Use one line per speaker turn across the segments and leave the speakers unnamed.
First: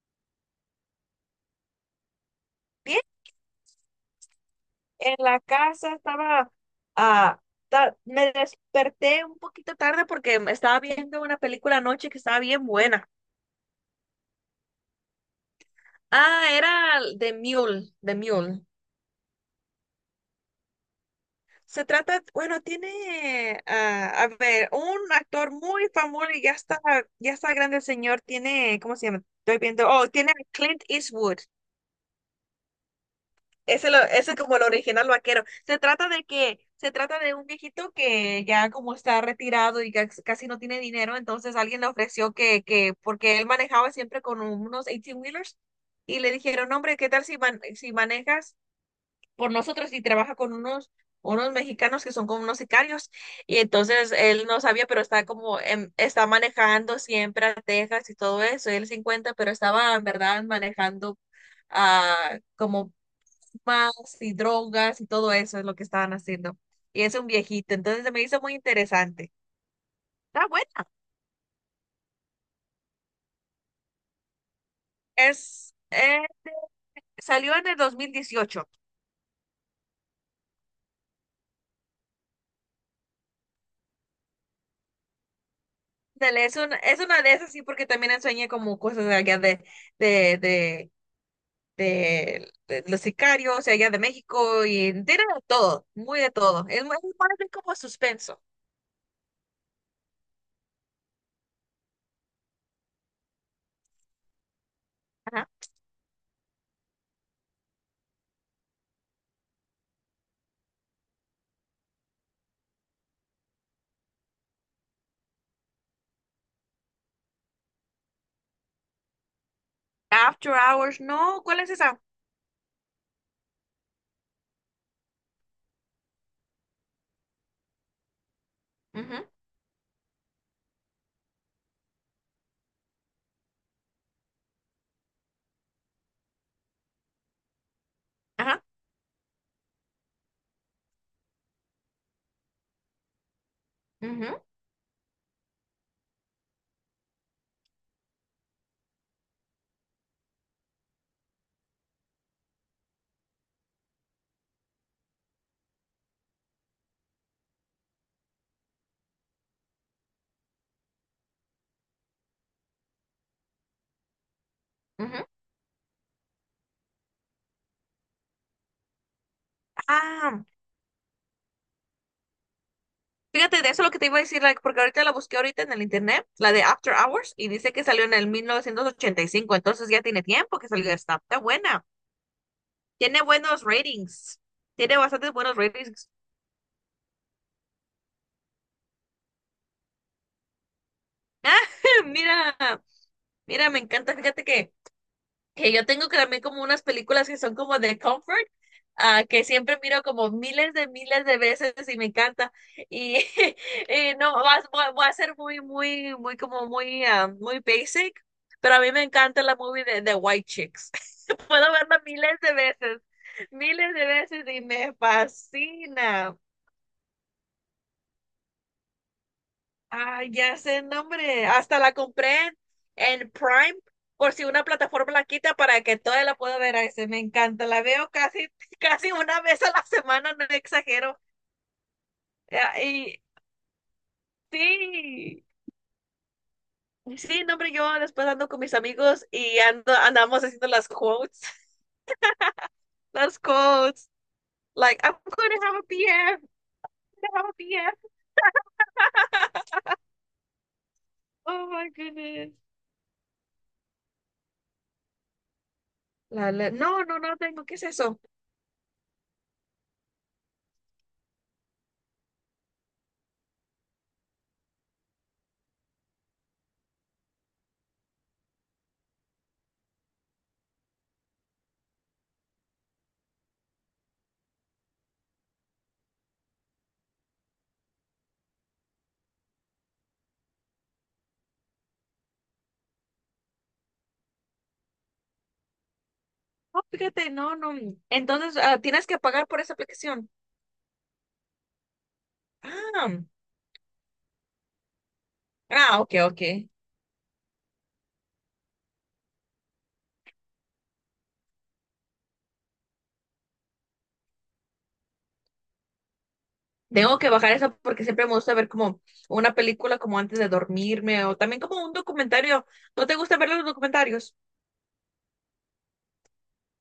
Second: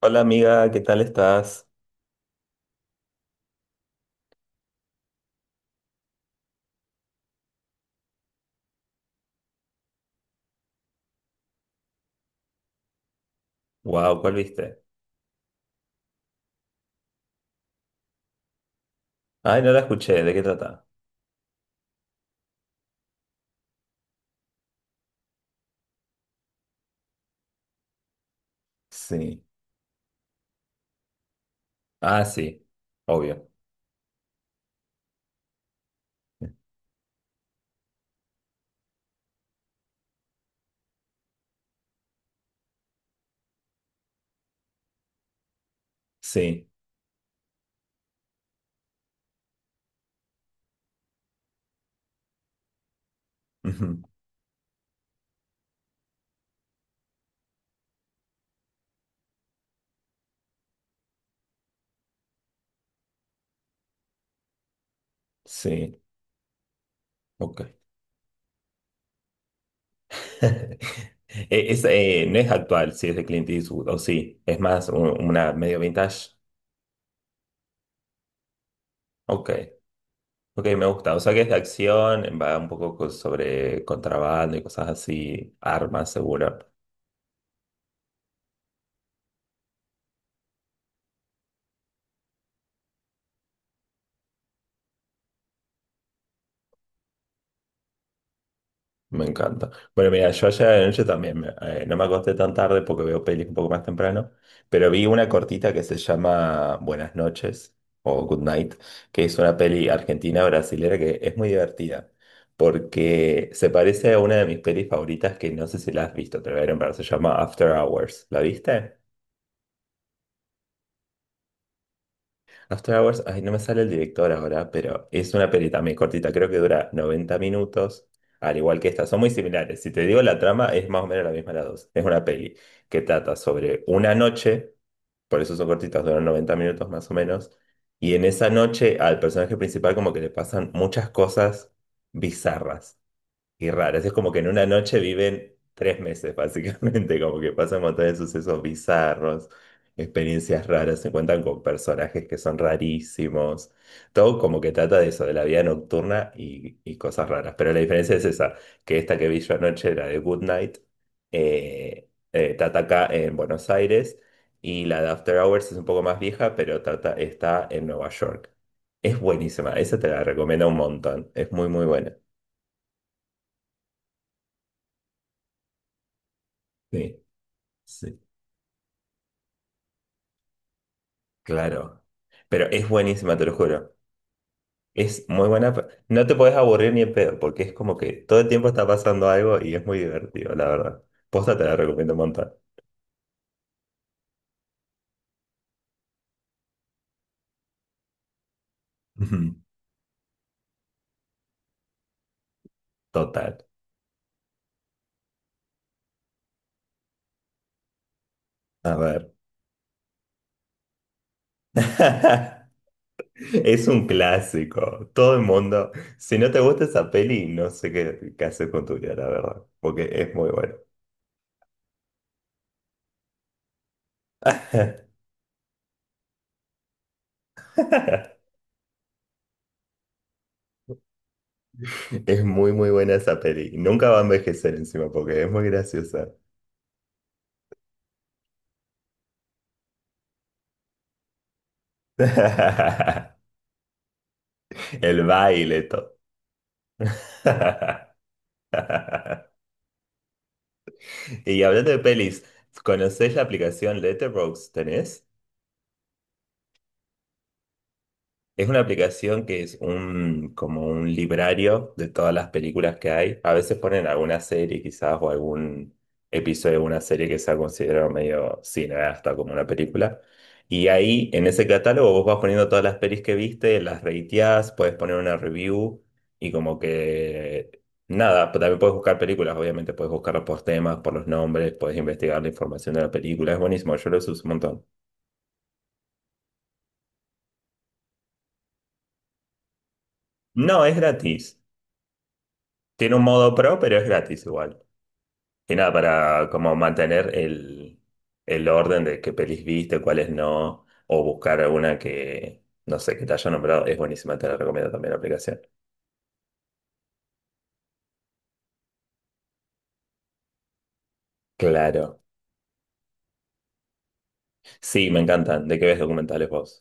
Hola amiga, ¿qué tal estás?
Bien, en la casa estaba. ah, Me desperté un poquito tarde porque me estaba viendo una película anoche que estaba bien buena.
Wow, ¿cuál viste?
Era The Mule, The Mule.
Ay, no la escuché, ¿de qué trata?
Se trata, bueno, tiene, a ver, un actor muy famoso y ya está grande el señor, tiene, ¿cómo se llama?
Sí.
Estoy viendo, oh, tiene a Clint Eastwood.
Ah, sí, obvio.
Ese, lo, ese es como el original vaquero. Se trata de un viejito que ya como está retirado y casi no tiene dinero, entonces alguien le ofreció porque él manejaba siempre con unos eighteen wheelers y le
Sí.
dijeron: "No, hombre, ¿qué tal si, si manejas por nosotros y trabaja con unos, unos mexicanos que son como unos sicarios?" Y
Ujú.
entonces él no sabía, pero está como, está manejando siempre a Texas y todo eso, y él se encuentra, pero estaba en verdad manejando a como más y drogas y todo eso es lo que
Sí,
estaban haciendo. Y es un viejito,
ok.
entonces se me hizo muy interesante. Está buena.
No es actual, sí, es de Clint Eastwood, o sí, es más una
Es,
medio vintage.
salió en el 2018.
Ok, ok, me gusta. O sea que es de acción, va un poco sobre contrabando y cosas así, armas,
Dale, es,
seguro.
es una de esas, sí, porque también enseñé como cosas de allá de, de, de, de los sicarios, y allá de México, y tiene de todo, muy de todo. Es, es más bien como suspenso.
Me encanta. Bueno, mira, yo ayer de noche también, no me acosté tan tarde porque veo pelis un poco más temprano, pero vi una
Ajá.
cortita que se llama Buenas noches o Good Night, que es una peli argentina brasilera que es muy divertida, porque se parece a una de mis pelis favoritas que no sé si la has visto, te la voy a nombrar, se llama After Hours. ¿La viste?
After Hours, no, ¿cuál es esa?
After Hours, ay, no me sale el director ahora, pero es una peli también cortita, creo que dura 90 minutos, al igual que esta,
Ujú.
son muy similares. Si te digo la trama, es más o menos la misma la dos. Es una peli que trata sobre una noche, por eso son cortitas, duran 90 minutos más o menos, y en esa
Ajá.
noche al personaje principal como que le pasan muchas cosas bizarras. Y raras, es como
Ujú,
que en una noche viven 3 meses, básicamente, como que pasan un montón de sucesos bizarros, experiencias raras, se encuentran con personajes que son rarísimos, todo como que trata de eso, de la vida nocturna y cosas raras. Pero la diferencia es esa, que esta que vi yo anoche, la de Good Night, trata acá en Buenos Aires y la de
ujú.
After Hours es un poco más vieja, pero trata, está en Nueva York. Es buenísima, esa te la
Ah,
recomiendo un montón, es muy, muy buena.
Fíjate, de eso lo que te iba a decir, like, porque ahorita la busqué ahorita en el internet, la de After
Sí.
Hours, y dice que salió en
Sí.
el 1985, entonces ya tiene tiempo que salió esta. Está buena.
Claro, pero es
Tiene
buenísima, te lo
buenos
juro.
ratings. Tiene
Es
bastantes
muy
buenos
buena.
ratings.
No te podés aburrir ni en pedo, porque es como que todo el tiempo está pasando algo y es muy divertido, la verdad.
Ah,
Posta te la recomiendo un montón.
mira, mira, me encanta. Fíjate que yo tengo que también como unas películas que son como de comfort, que
Ujú,
siempre miro como miles de veces y me encanta. Y
total.
y no, voy a ser muy, muy, muy como muy, muy basic, pero a mí
A
me
ver.
encanta la movie de White Chicks. Puedo verla
Es
miles de
un
veces y me
clásico. Todo el mundo.
fascina.
Si no te gusta esa peli, no sé qué, qué hacer con tu vida, la verdad. Porque
Ah,
es muy
ya
buena.
sé el nombre. Hasta la compré en Prime por si una plataforma la quita para que toda la pueda ver. Ay, se me encanta. La veo casi, casi una vez a la semana, no exagero.
Es muy,
Eh,
muy buena
Y
esa peli. Nunca va a envejecer encima porque
sí,
es muy graciosa.
sí, no, hombre, yo después ando con mis amigos y ando, andamos haciendo las quotes, las quotes. Like, I'm
El
gonna have a
baile.
PF, I'm gonna have a PF.
Y
Oh my
hablando de pelis,
goodness.
¿conocés la aplicación Letterboxd? ¿Tenés?
No, no, no tengo. ¿Qué es eso?
Es una aplicación que es como un librario de todas las películas que hay. A veces ponen alguna serie quizás o algún episodio de una serie que se ha considerado medio cineasta como una película. Y ahí en ese catálogo vos vas poniendo todas las pelis que viste, las rateás, puedes poner una review y como que nada, pero también puedes buscar películas, obviamente puedes buscarlas por temas, por los nombres, puedes investigar la información de la película. Es buenísimo, yo lo uso un montón.
No, fíjate, no, no. Entonces, tienes que pagar por esa aplicación.
No, es gratis.
Ah,
Tiene un modo pro, pero es gratis igual. Y nada,
ok, ok.
para como mantener el orden de qué pelis viste, cuáles no, o buscar alguna que, no sé, que te haya nombrado, es buenísima, te la recomiendo también la aplicación.
Tengo que bajar eso porque siempre me gusta ver como una película como antes de dormirme o también como un
Claro.
documentario. ¿No te gusta ver los documentarios?
Sí, me encantan. ¿De qué ves documentales vos?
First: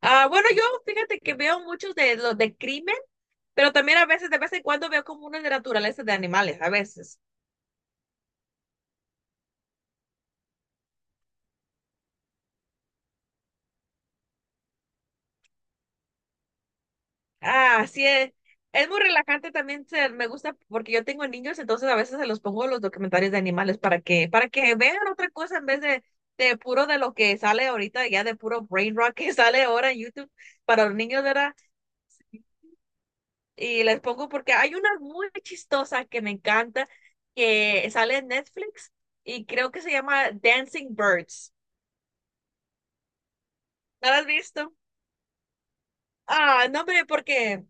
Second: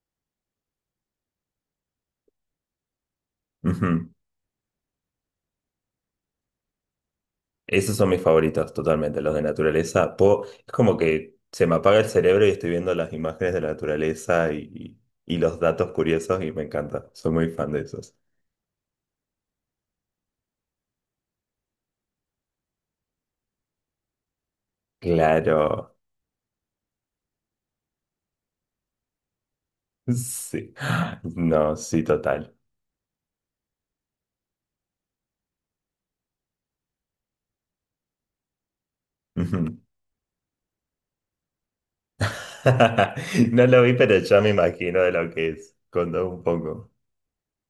Bueno, yo fíjate que veo muchos de los de crimen, pero también a
Ujú.
veces, de vez en cuando veo como unos de naturaleza de animales, a veces.
Esos son mis favoritos, totalmente, los de naturaleza. Es como que se me apaga el cerebro y estoy viendo las imágenes de la naturaleza y los datos curiosos y me encanta. Soy muy fan de
Ah, sí,
esos.
es muy relajante también, ser me gusta porque yo tengo niños, entonces a veces se los pongo los documentales de animales para que vean otra cosa en vez
Claro.
de puro de lo que sale ahorita, ya de puro brain rock que sale ahora en YouTube
Sí.
para los niños, ¿verdad?
No, sí, total.
Y les pongo porque hay una muy chistosa que me encanta, que sale en Netflix y creo
Ujú.
que se llama Dancing Birds.
No lo vi,
¿No
pero
la has
ya me
visto?
imagino de lo que es. Contó un
No,
poco.
hombre, porque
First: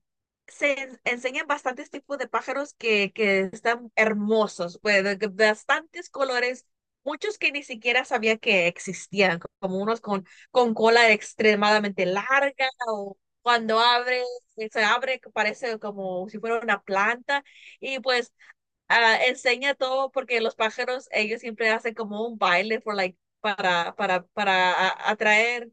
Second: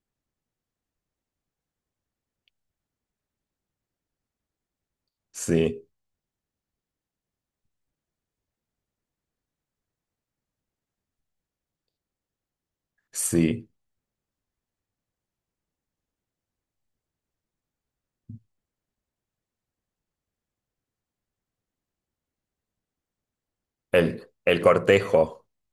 enseñan bastantes tipos de pájaros que están hermosos, pues, de
Sí,
bastantes colores, muchos que ni siquiera sabía que existían, como unos con cola extremadamente larga o
sí.
cuando abre, se abre, que parece como si fuera una planta y pues enseña todo porque los pájaros, ellos siempre hacen como un baile for, like,
El
para
cortejo.
atraer.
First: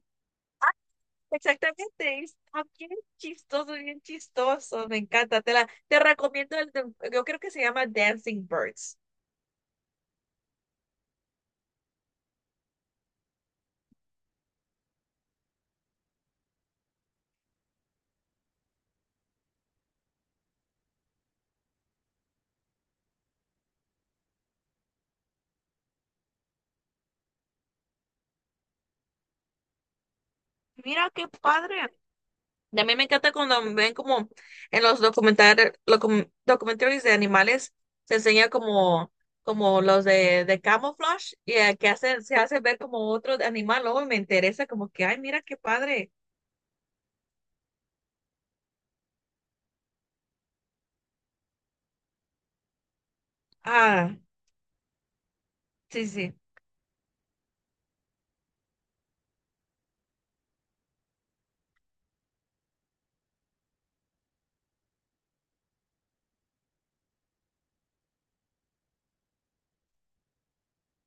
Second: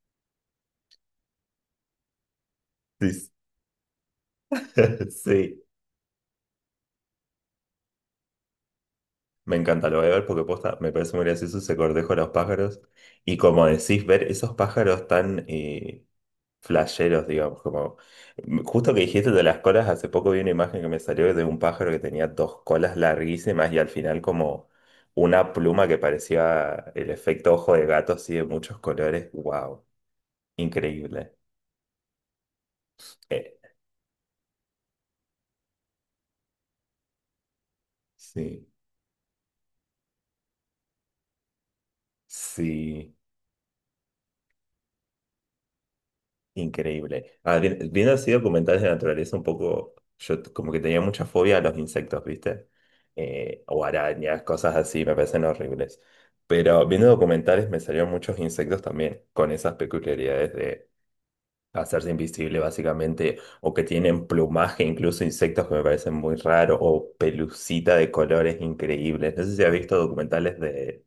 Exactamente, es
Sí, sí.
bien chistoso, me encanta, te
Sí.
la, te recomiendo el, yo creo que se llama Dancing Birds.
Me encanta, lo voy a ver porque posta, me parece muy gracioso ese cortejo de los pájaros. Y como decís, ver esos pájaros tan, flasheros, digamos, como justo que dijiste de las colas, hace poco vi una imagen que me salió de un pájaro que tenía dos colas larguísimas y al final como una pluma que parecía el efecto ojo de gato así de muchos colores. Wow,
Mira qué
increíble.
padre. Y a mí me encanta
Eh,
cuando me ven como en los documentales, documentarios de animales, se enseña
sí,
como, como los de camouflage, y que hacen, se hace ver como
sí.
otro animal, luego me interesa como que, ay, mira qué padre.
Increíble. Ah, viendo así documentales de naturaleza, un poco, como que tenía mucha fobia a los insectos, ¿viste? O
Ah,
arañas, cosas así, me parecen horribles.
sí, sí.
Pero viendo documentales me salieron muchos insectos también, con esas peculiaridades de hacerse invisible, básicamente, o que tienen plumaje, incluso insectos que me parecen muy raros, o pelucita de colores increíbles. No sé si has visto documentales de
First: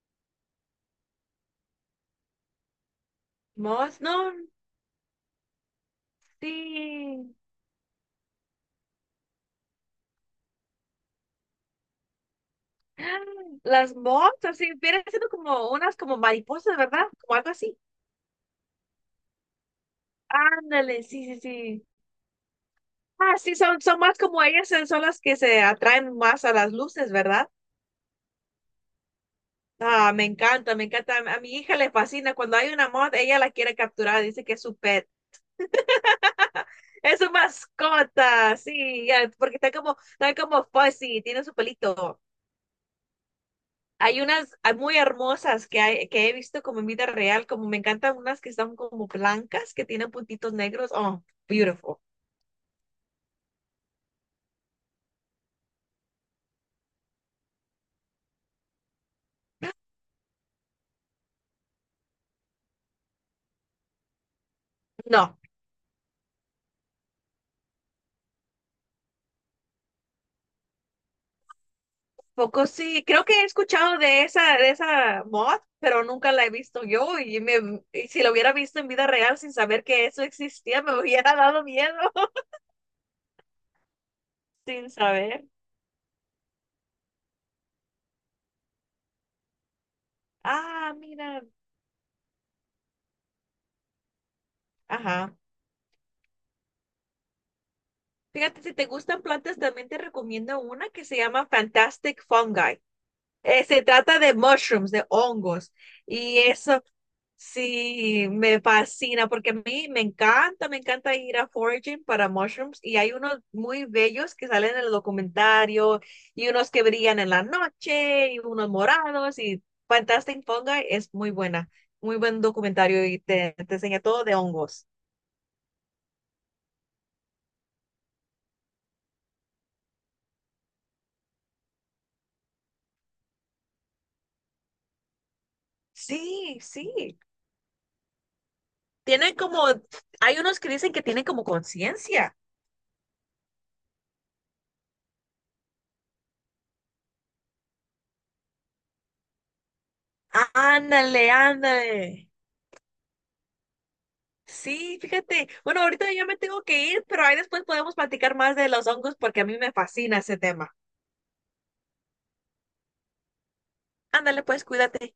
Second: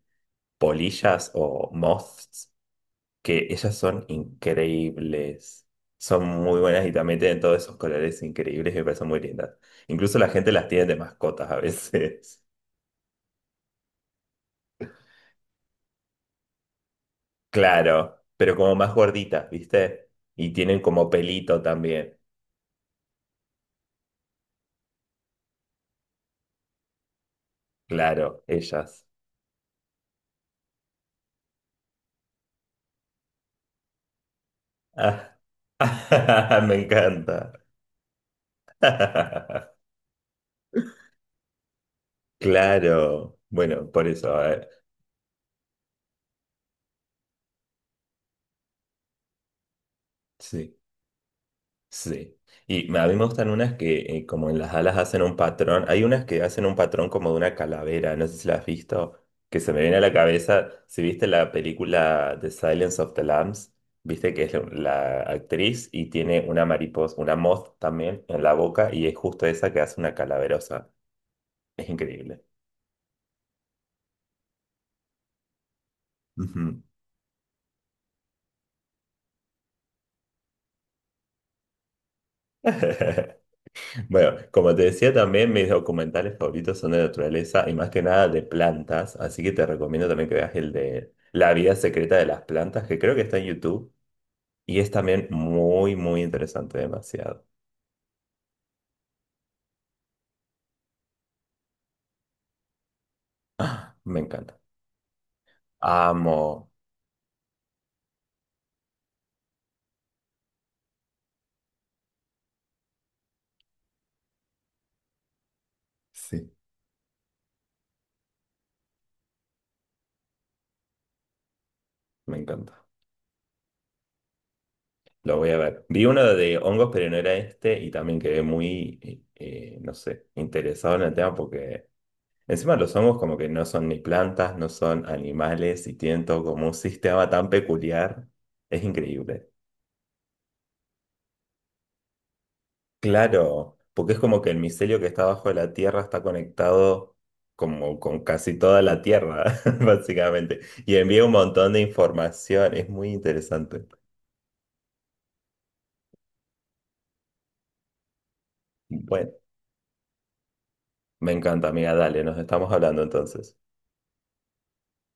polillas o moths que ellas
Mos,
son
no,
increíbles. Son muy buenas y también
sí.
tienen todos esos colores increíbles y me parecen muy lindas. Incluso la gente las tiene de mascotas a veces.
Las moths, así, vienen siendo como unas como mariposas, ¿verdad? Como algo así.
Claro, pero como más gorditas, ¿viste? Y tienen
Ándale,
como
sí, sí,
pelito
sí.
también.
Ah, sí, son, son más como ellas, son las que se atraen más a las luces, ¿verdad?
Claro, ellas.
Ah, me encanta, me encanta. A mi hija le fascina. Cuando hay una moth, ella la quiere capturar, dice que es su pet.
Ah. Me
Es su
encanta.
mascota, sí, ya, porque está como fuzzy, tiene su pelito.
Claro. Bueno, por
Hay
eso, a
unas
ver.
muy hermosas que, que he visto como en vida real, como me encantan unas que están como blancas, que tienen puntitos
Sí.
negros. Oh, beautiful.
Sí. Y a mí me gustan unas que como en las alas hacen un patrón. Hay unas que hacen un patrón como de una calavera, no sé si la has visto, que se me viene a la cabeza. Si viste la película The Silence of the Lambs, viste que es la
No,
actriz y tiene una mariposa, una moth también en la boca y es justo esa que hace una calaverosa. Es increíble.
poco sí. Creo que he escuchado de esa mod, pero nunca la he
Ujú.
visto yo. Y, me, y si la hubiera visto en vida real sin saber que eso existía, me hubiera dado miedo
Bueno, como te
sin
decía
saber.
también, mis documentales favoritos son de naturaleza y más que nada de plantas, así que te recomiendo también que veas el
Ah,
de
mira.
La vida secreta de las plantas, que creo que está en YouTube y es también
Ajá.
muy, muy interesante, demasiado.
Fíjate, si te gustan plantas, también te recomiendo una que se llama Fantastic Fungi. Se trata
Me
de
encanta.
mushrooms, de hongos. Y
Amo.
eso sí me fascina porque a mí me encanta ir a foraging para mushrooms. Y hay unos muy bellos que salen en el documentario y
Sí,
unos que brillan en la noche y unos morados y Fantastic Fungi es muy buena, muy
me
buen
encanta.
documentario y te enseña todo de hongos.
Lo voy a ver. Vi uno de hongos, pero no era este y también quedé muy, no sé, interesado en el tema porque... Encima los hongos como que no son ni plantas, no son animales y tienen todo
Sí,
como un
sí.
sistema tan peculiar. Es
Tienen
increíble.
como, hay unos que dicen que tienen como conciencia.
Claro, porque es como que el micelio que está bajo la tierra está conectado como con casi toda la tierra, básicamente. Y
Ándale,
envía un montón de
ándale.
información. Es muy interesante.
Sí, fíjate. Bueno, ahorita ya me tengo que ir, pero ahí después podemos platicar más de los hongos
Bueno,
porque a mí me fascina ese tema.
me encanta, amiga. Dale, nos estamos hablando entonces.
Ándale, pues, cuídate.